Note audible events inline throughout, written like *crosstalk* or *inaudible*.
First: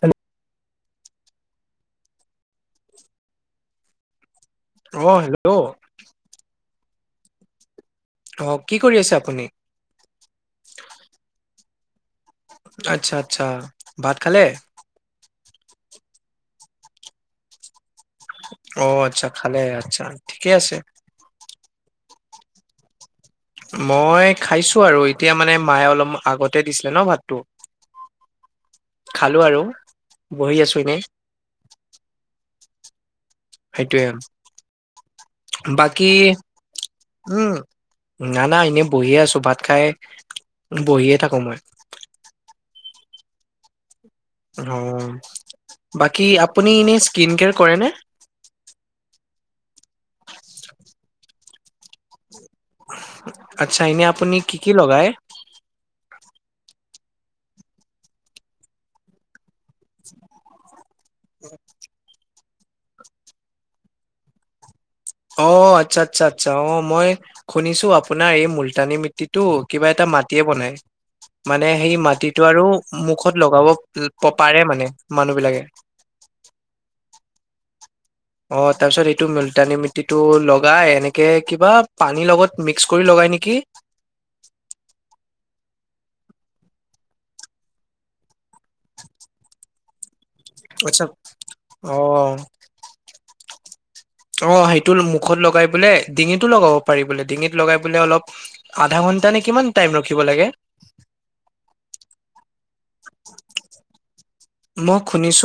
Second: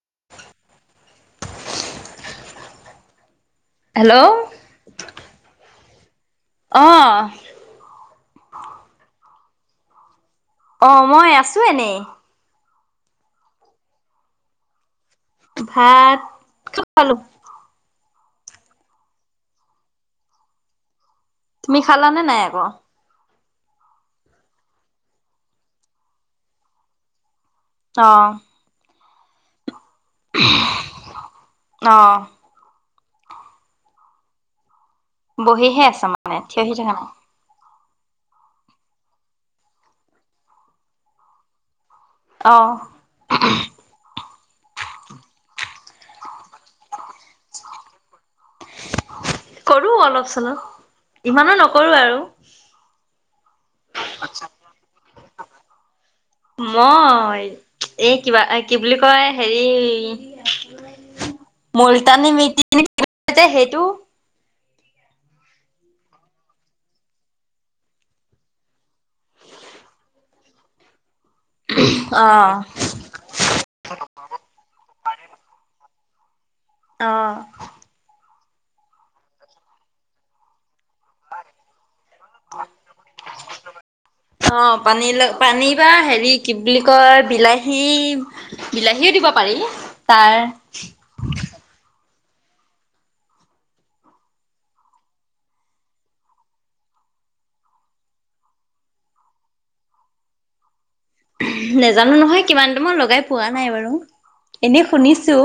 Hello hello অ hello অহ অহ কি কৰি আছে আপুনি অ মই আছোঁ এনেই আচ্ছা আচ্ছা ভাত খালে ভাত খালো অ আচ্ছা খালে আচ্ছা ঠিকে আছে তুমি খালা নে নাই আকৌ। মই খাইছো আৰু এতিয়া মানে মায়ে অলপ আগতে দিছিলে ন ভাতটো। অহ। খালো আৰু বহি আছো এনেই। অ। সেইটোৱে আৰু বহিহে আছে মানে, থিয় হৈ থাকা ক। উম না না এনেই বহিয়ে আছো, ভাত খাই বহিয়ে থাকো মই। অ। অ, বাকী আপুনি এনেই স্কিন কেয়াৰ কৰে নে? কৰো অলপ চলপ, ইমানো নকৰো আৰু। আচ্ছা এনেই আপুনি কি কি লগাই? মই এই কিবা এই, কি বুলি কয় হেৰি মুলতানী মে *unintelligible* *unintelligible* সেইটো অ, আচ্ছা আচ্ছা আচ্ছা, অ মই। শুনিছো, আপোনাৰ এই মুলতানি মিট্টিটো কিবা এটা মাটিয়ে বনাই। মানে, সেই অ মাটিটো আৰু মুখত লগাব পাৰে মানে, মানুহ বিলাকে। অঁ। অ তাৰ পিছত, এইটো মূলটানি মিটিটো লগাই এনেকে কিবা, পানীৰ লগত মিক্স কৰি লগাই নেকি? অ পানী পানী বা হেৰি কি বুলি কয়, বিলাহী বিলাহীও দিব পাৰি, তাৰ আচ্ছা অঁ। অ সেইটো মুখত লগাই পেলাই, ডিঙিতো লগাব পাৰি বোলে, ডিঙিত লগাই পেলাই অলপ। আধা ঘণ্টা নে, কিমান টাইম ৰখিব লাগে। নাজানো নহয় কিমান টাইম। মই লগাই পোৱা নাই বাৰু এনেই শুনিছো।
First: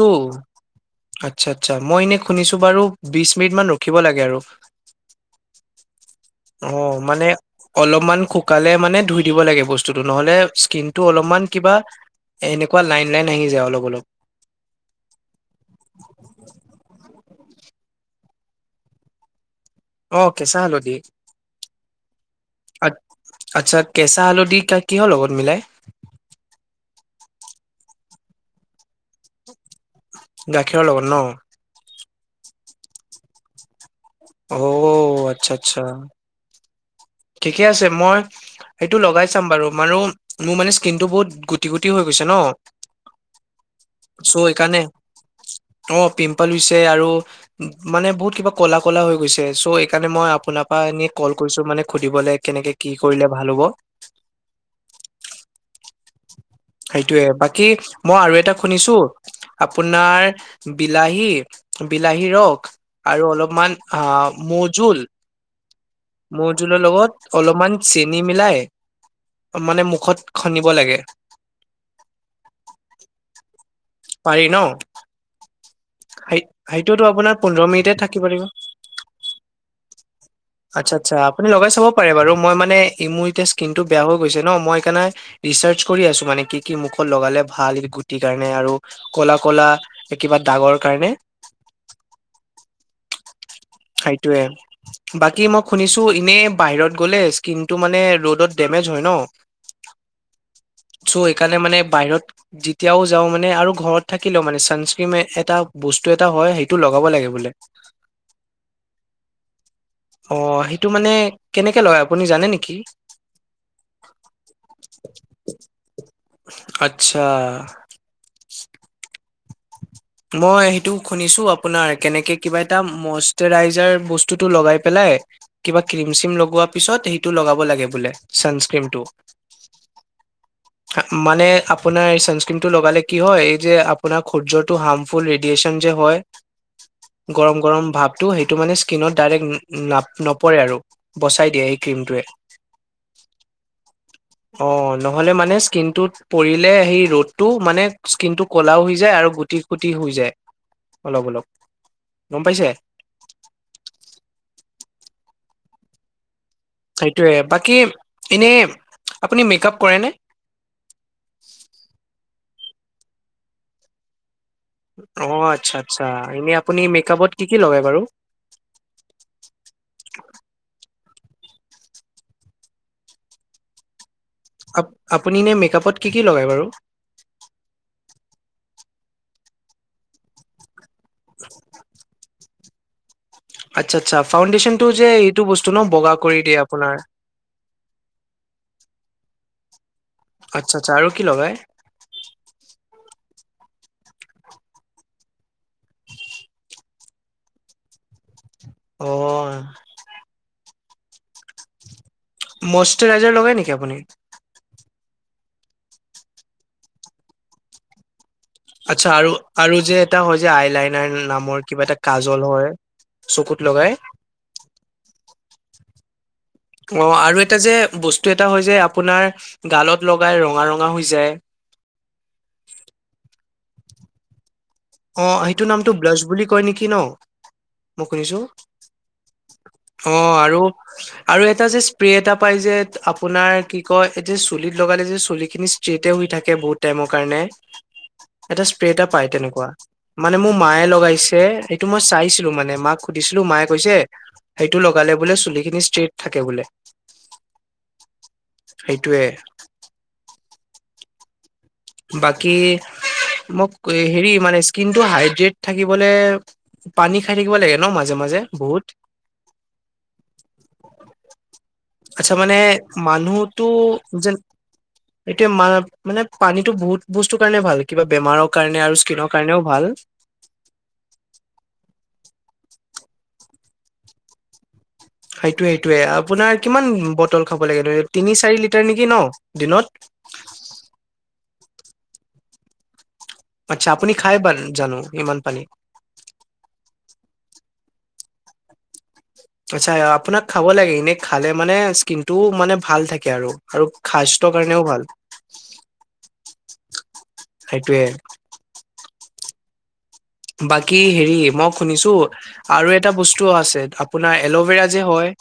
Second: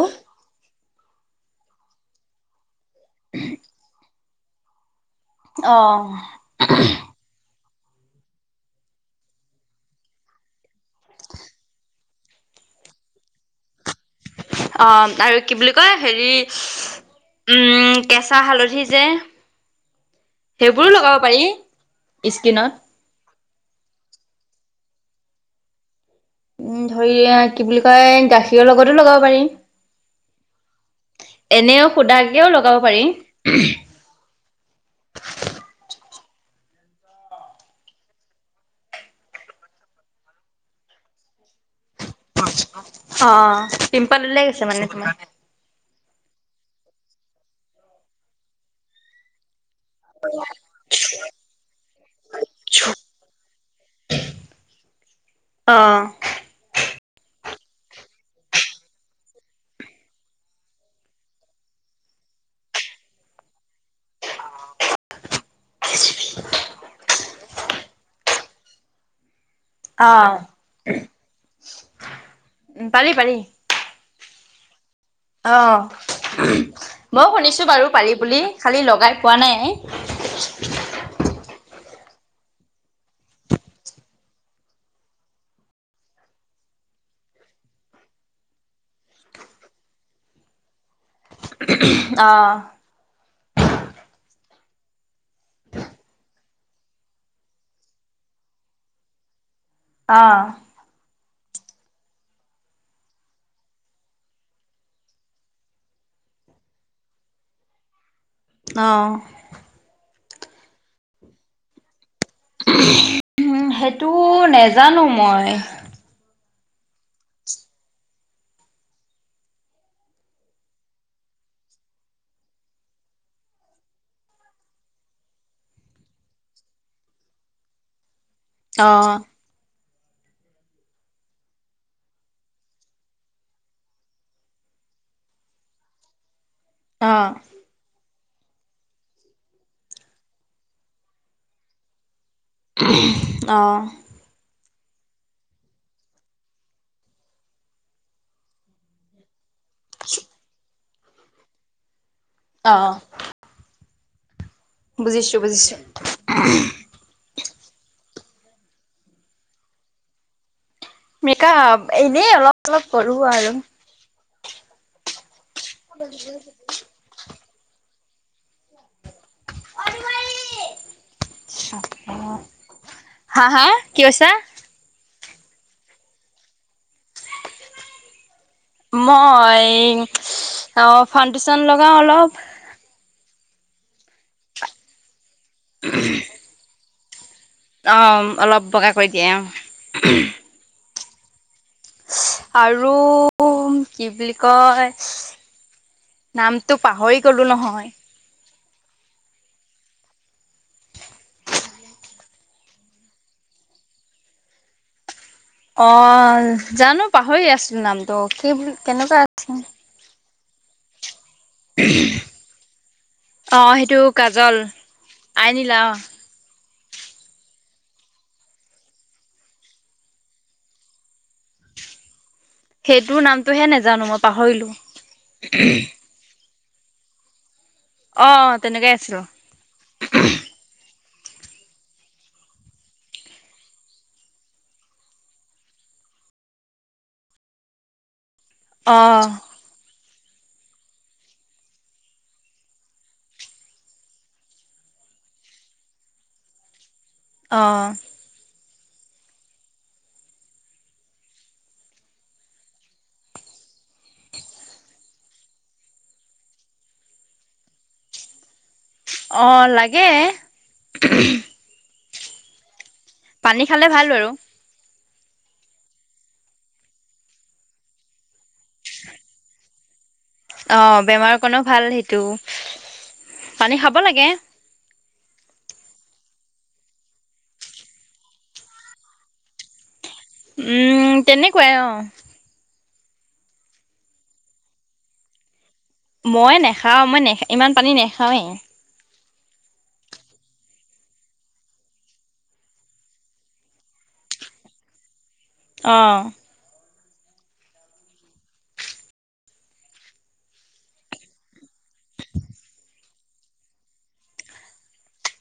আচ্ছা আচ্ছা মই এনেই শুনিছোঁ বাৰু, বিশ মিনিট মান ৰখিব লাগে আৰু। অ অ মানে, অলপমান শুকালে মানে ধুই দিব লাগে বস্তুটো। নহ'লে স্কিনটো অলপমান কিবা, এনেকুৱা লাইন লাইন আহি যায় অলপ অলপ। অ আৰু কি বুলি কয় হেৰি, উম, কেঁচা হালধি যে অ কেঁচা সেইবোৰো হালধি লগাব পাৰি। ইস্কিনত। আ আচ্ছা কেঁচা হালধি কিহৰ লগত মিলাই? উম, ধৰি ল কি বুলি কয়? গাখীৰৰ লগতো লগাব পাৰি। গাখীৰৰ লগত ন। এনেও সুধাকৈও লগাব পাৰি। অও আচ্ছা আচ্ছা। ঠিকে আছে, মই সেইটো লগাই চাম বাৰু মোৰও মোৰ মানে স্কিন টো বহুত গোট গুটি গুটি হৈ গৈছে ন। অ পিম্পল চ' ওলাই গৈছে এইকাৰণে, মানে তোমাৰ অ পিম্পল হৈছে আৰু, মানে বহুত কিবা কলা কলা হৈ গৈছে। চ' সেইকাৰণে মই আপোনাৰ পৰা এনেই কল কৰিছো মানে সুধিবলৈ কেনেকে কি কৰিলে ভাল হ'ব। অ, সেইটোৱে, বাকী মই আৰু এটা শুনিছো। আপোনাৰ বিলাহী বিলাহী ৰস আৰু অলপমান আ মৌ জুল মৌ জোলৰ লগত অলমান চেনী মিলাই মানে অ মুখত খনিব লাগে উ পাৰি পাৰি পাৰি ন অ সেই সেইটোতো মইও আপোনাৰ শুনিছো পোন্ধৰ বাৰু মিনিটে পাৰি থাকিব বুলি লাগিব খালি লগাই পোৱা নাই *unintelligible* আচ্ছা আচ্ছা আপুনি লগাই চাব পাৰে বাৰু মই মানে ই মোৰ এতিয়া স্কিনটো বেয়া হৈ গৈছে ন মই সেইকাৰণে ৰিচাৰ্চ কৰি আছো মানে কি কি মুখত লগালে ভাল গুটিৰ কাৰণে আৰু ক'লা ক'লা এ কিবা দাগৰ কাৰণে অ সেইটোৱে বাকী মই শুনিছো এনেই বাহিৰত গ'লে স্কিনটো মানে ৰ'দত ডেমেজ হয় ন অ চ' সেইকাৰণে মানে বাইহত যেতিয়াও যাও মানে আৰু ঘৰত থাকিলেও মানে ছানস্ক্ৰীণ এটা বস্তু এটা হয় সেইটো লগাব লাগে বোলে অ অ সেইটো মানে কেনেকে লগাই আপুনি জানে নি সেইটো নেজানো মই আচ্ছা মই সেইটো শুনিছো আপোনাৰ কেনেকে কিবা এটা মষ্টৰাইজাৰ বস্তু টো লগাই পেলাই কিবা ক্ৰীম চিম লগোৱা পিছত সেইটো লগাব লাগে বোলে ছানস্ক্ৰীমটো অ', মানে আপোনাৰ এই চানস্ক্ৰিন টো লগালে কি হয় এই যে আপোনাৰ সূৰ্যত টো হাৰ্মফুল ৰেডিয়েচন যে অ', হয় গৰম গৰম ভাৱ টো সেইটো মানে স্কিনত ডাইৰেক্ট নাপ নপৰে আৰু বচাই দিয়ে সেই ক্ৰীমটোৱে। অ অ নহ'লে মানে স্কিনটোত পৰিলে সেই ৰ'দটো মানে স্কিন টো কলাও হৈ যায় আৰু গোট গুতি হৈ যায় অলপ অলপ গম পাইছে অ', বুজিছোঁ বুজিছোঁ সেইটোয়ে বাকী এনে আপুনি মেক আপ কৰে নে মেকআপ এনেই অলপ চলপ কৰো আৰু অ আচ্ছা আচ্ছা এনে আপুনি মেকআপত কি কি লগাই বাৰু হা হা কি কৈছা আপ আপুনি এনে মেকআপত কি কি লগায় বাৰু মই অ ফাউণ্ডেশ্যন লগাওঁ অলপ আচ্ছা আচ্ছা ফাউণ্ডেশচন টো যে এইটো বস্তু ন বগা কৰি দিয়ে আপোনাৰ অঁ অলপ বগা কৰি দিয়ে অ আচ্ছা আচ্ছা আৰু কি লগাই আৰু কি বুলি কয় নামটো পাহৰি গ'লোঁ নহয় অ মষ্টৰাইজাৰ লগাই নেকি আপুনি অ জানো পাহৰি আছো নামটোক আচ্ছা আৰু আৰু যে এটা হয় যে আই লাইনাৰ নামৰ কিবা এটা কাজল হয় চকুত অ', লগাই সেইটো কাজল, আইনিলা অ। অ আৰু এটা যে বস্তু এটা হয় যে, আপোনাৰ গালত লগাই ৰঙা ৰঙা হৈ যায়। সেইটোৰ নামটোহে নেজানো মই পাহৰিলো। অ, সেইটো নামটো ব্লাচ বুলি কয় নেকি ন? মোক অ শুনিছো। তেনেকে আছিলো অ আৰু আৰু এটা যে স্প্ৰে এটা পাই যে আপোনাৰ কি কয়, এই *unintelligible* চুলিত লগালে যে চুলি খিনি ষ্ট্ৰেট এ হৈ থাকে বহুত টাইমৰ কাৰণে। এটা স্প্ৰে অ এটা পায় তেনেকুৱা। মানে মোৰ মায়ে লগাইছে। এইটো মই চাইছিলো মানে, মাক সুধিছিলো মায়ে কৈছে। সেইটো লগালে বোলে চুলিখিনি ষ্ট্ৰেইট থাকে বোলে। অঁ। সেইটোৱে। বাকী মোক হেৰি মানে স্কিনটো হাইড্ৰেট থাকিবলে পানী খাই থাকিব লাগে ন, মাজে মাজে বহুত। অ, লাগে। আচ্ছা মানে, পানী মানুহটো খালে ভাল বাৰু যেন এতিয়া মান মানে পানীটো বহুত বস্তুৰ কাৰণে ভাল। কিবা বেমাৰ কাৰণে আৰু স্কিনৰ কাৰণেও ভাল। অ, বেমাৰ কাৰণেও ভাল সেইটো। পানী খাব লাগে। সেইটোৱে সেইটোৱে। আপোনাৰ কিমান বটল খাব লাগে *unintelligible* তিনি চাৰি লিটাৰ নেকি ন? দিনত। উম, তেনেকুৱাই অ। আচ্ছা। আপুনি খাই বান জানো ইমান পানী। মই নেখাও। মই নেখ ইমান পানী নেখাওৱে। আচ্ছা, আপোনাক খাব লাগে। এনে খালে মানে স্কিন টো মানে ভাল থাকে আৰু। আৰু খাস্থ্য কাৰণেও ভাল। অঁ। সেইটোৱে। বাকী হেৰি মই শুনিছো আৰু এটা বস্তু আছে। আপোনাৰ এল'ভেৰা যে হয়।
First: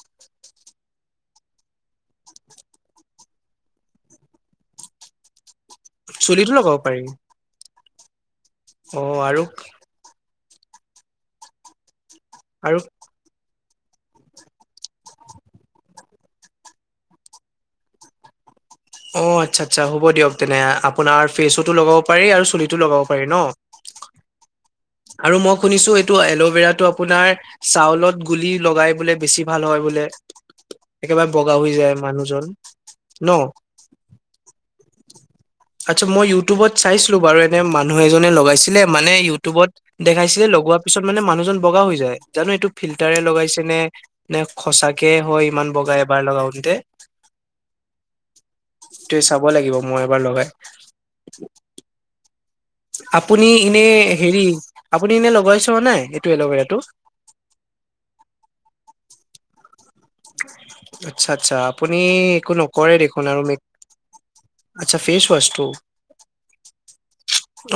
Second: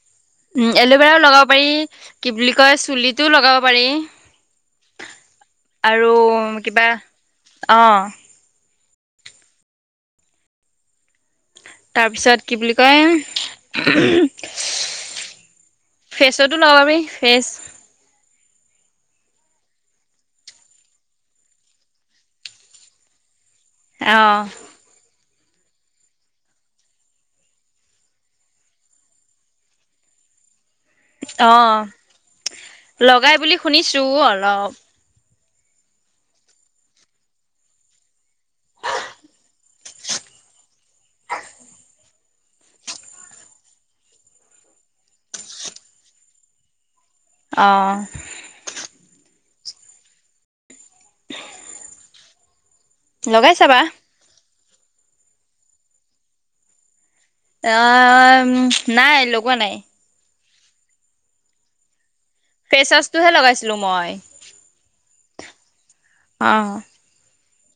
উম। এল'ভেৰাও লগাব পাৰি, কি বুলি কয়, চুলিটোও লগাব পাৰি। আৰু চুলিতো লগাব কিবা পাৰি অ। অ আৰু তাৰপিছত কি বুলি আৰু কয়? ফেছতো লগাবি ফেচ। অ, আচ্ছা আচ্ছা, হ'ব দিয়ক তেনে। আপোনাৰ ফেচতো লগাব পাৰি আৰু চুলিটো লগাব পাৰি ন? অঁ। আৰু মই শুনিছো এইটো এল'ভেৰাটো আপোনাৰ চাউলত গুলি লগাই বোলে বেছি ভাল হয় বোলে। একেবাৰে অ বগা হৈ যায় মানুহজন লগাই ন? বুলি শুনিছো অলপ আচ্ছা, মই ইউটিউবত চাইছিলো বাৰু এনে মানুহ এজনে লগাইছিলে মানে ইউটিউবত দেখাইছিলে। লগোৱা পিছত মানে মানুহজন বগা হৈ যায়। জানো এইটো ফিল্টাৰে লগাইছে নে? নে সচাকে হয় ইমান বগা এবাৰ লগাওঁতে? অঁ। ত চাব লাগিব মই এবাৰ লগাই। *unintelligible* আপুনি লগাই চাবা ইনে হেৰি আপুনি এনে লগাই ছোৱা নাই? এইটো এল'ভেৰাটো। *unintelligible* নাই লগোৱা নাই। আচ্ছা আচ্ছা আপুনি একো ফেচ নকৰে দেখোন ৱাছটোহে আৰু মে লগাইছিলো মই আচ্ছা ফেচৱাছটো অ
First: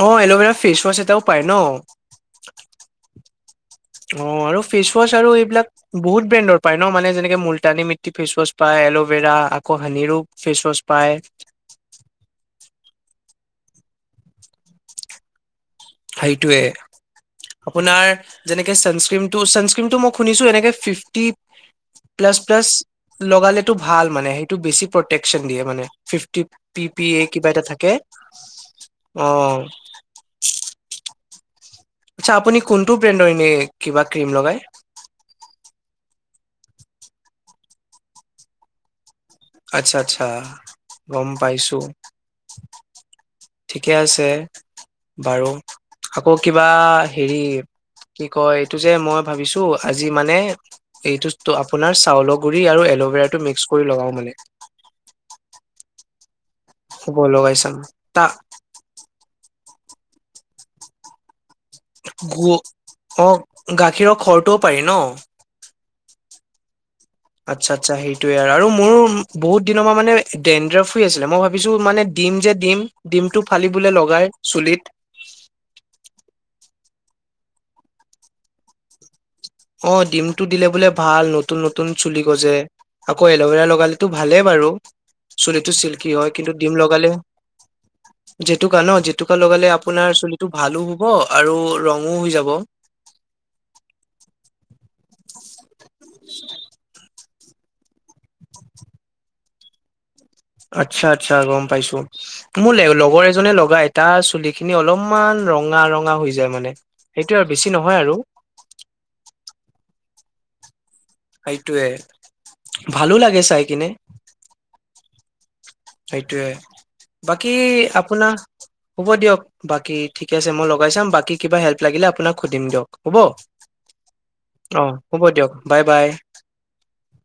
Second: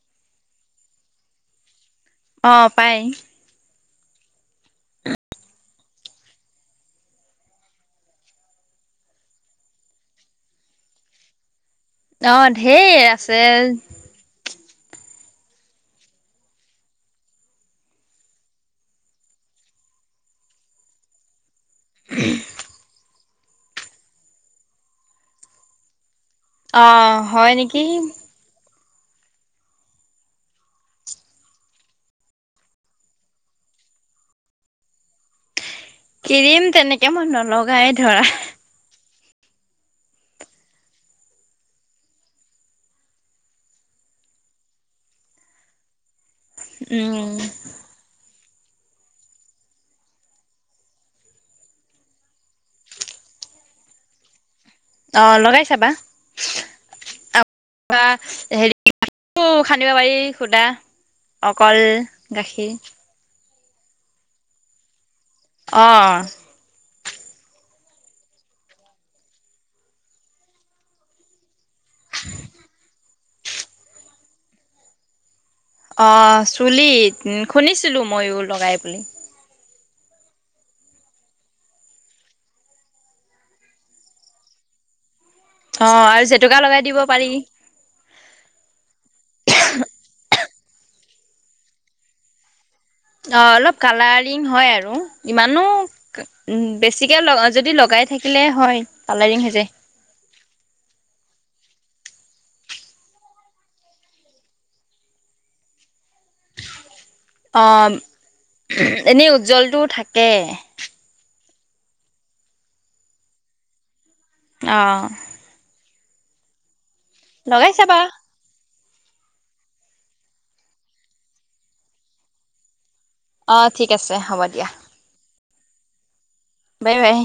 অ এল'ভেৰা ফেচৱাছ এটাও পায় ন অ পায় অ আৰু ফেচৱাছ আৰু এইবিলাক বহুত ব্ৰেণ্ডৰ পায় ন মানে যেনেকে মুলটানী মিতটি ফেচৱাছ পায় এলভেৰা আকৌ হানিৰো ফেচৱাছ পায় অ ধেৰ আছে সেইটোৱে আপোনাৰ যেনেকে ছানক্ৰিমটো ছানক্ৰিমটো মই শুনিছো এনে ফিফটি প্লাছ প্লাছ লগালেটো ভাল মানে সেইটো বেছি প্ৰটেকচন দিয়ে মানে ফিফটি পি পি অঁ এ কিবা হয় এটা নেকি থাকে অ আচ্ছা আপুনি কোনটো ব্ৰেণ্ডৰ এনে কিবা ক্ৰিম লগাই ক্ৰীম তেনেকে মই নলগাই ধৰা আচ্ছা আচ্ছা গম পাইছো ঠিকে আছে বাৰু আকৌ কিবা উম হেৰি কি কয় এইটো যে মই ভাবিছো আজি মানে এইটো আপোনাৰ চাউলৰ গুৰি আৰু এল'ভেৰাটো মিক্স কৰি লগাও মানে অ লগাই চাবা হ'ব লগাই চাম তাৰপা তা হেৰি *unintelligible* খান্দিব পাৰি সুদা অকল গাখীৰ অক গাখীৰৰ খৰটোও পাৰি ন অ আচ্ছা আচ্ছা সেইটোয়ে আৰু আৰু মোৰ বহুত দিনৰ পৰা মানে ডেনড্ৰফ ফি আছিলে মই ভাবিছো মানে ডিম যে ডিম ডিমটো ফালি বোলে লগাই চুলিত অ চুলিত শুনিছিলোঁ ময়ো লগাই বুলি অ ডিমটো দিলে বোলে ভাল নতুন নতুন চুলি গজে আকৌ এল'ভেৰা লগালেতো ভালেই বাৰু চুলিটো অঁ চিল্কি আৰু হয় কিন্তু জেতুকা ডিম লগাই দিব লগালে পাৰি জেতুকা ন জেতুকা লগালে আপোনাৰ চুলিটো ভালো হব আৰু ৰঙো হৈ যাব অ অলপ কালাৰিং হয় আৰু ইমানো উম বেছিকে যদি ল লগাই থাকিলে হয় কালাৰিং হৈ যায় আচ্ছা আচ্ছা গম পাইছো মোৰ লে লগৰ এজনে লগাই তাৰ চুলি খিনি অলপমান ৰঙা ৰঙা হৈ যায় মানে সেইটোয়ে আৰু অ বেছি ঊম নহয় আৰু এনেই উজ্জ্বলতটো থাকে সেইটোৱে ভালো লাগে চাই কিনে অ সেইটোৱে বাকী লগাই চাবা আপোনাৰ হ'ব দিয়ক বাকী ঠিকে আছে মই লগাই চাম বাকী কিবা হেল্প লাগিলে আপোনাক সুধিম দিয়ক হ'ব অ ঠিক আছে হ'ব দিয়া অ হ'ব দিয়ক বাই বাই বাই বাই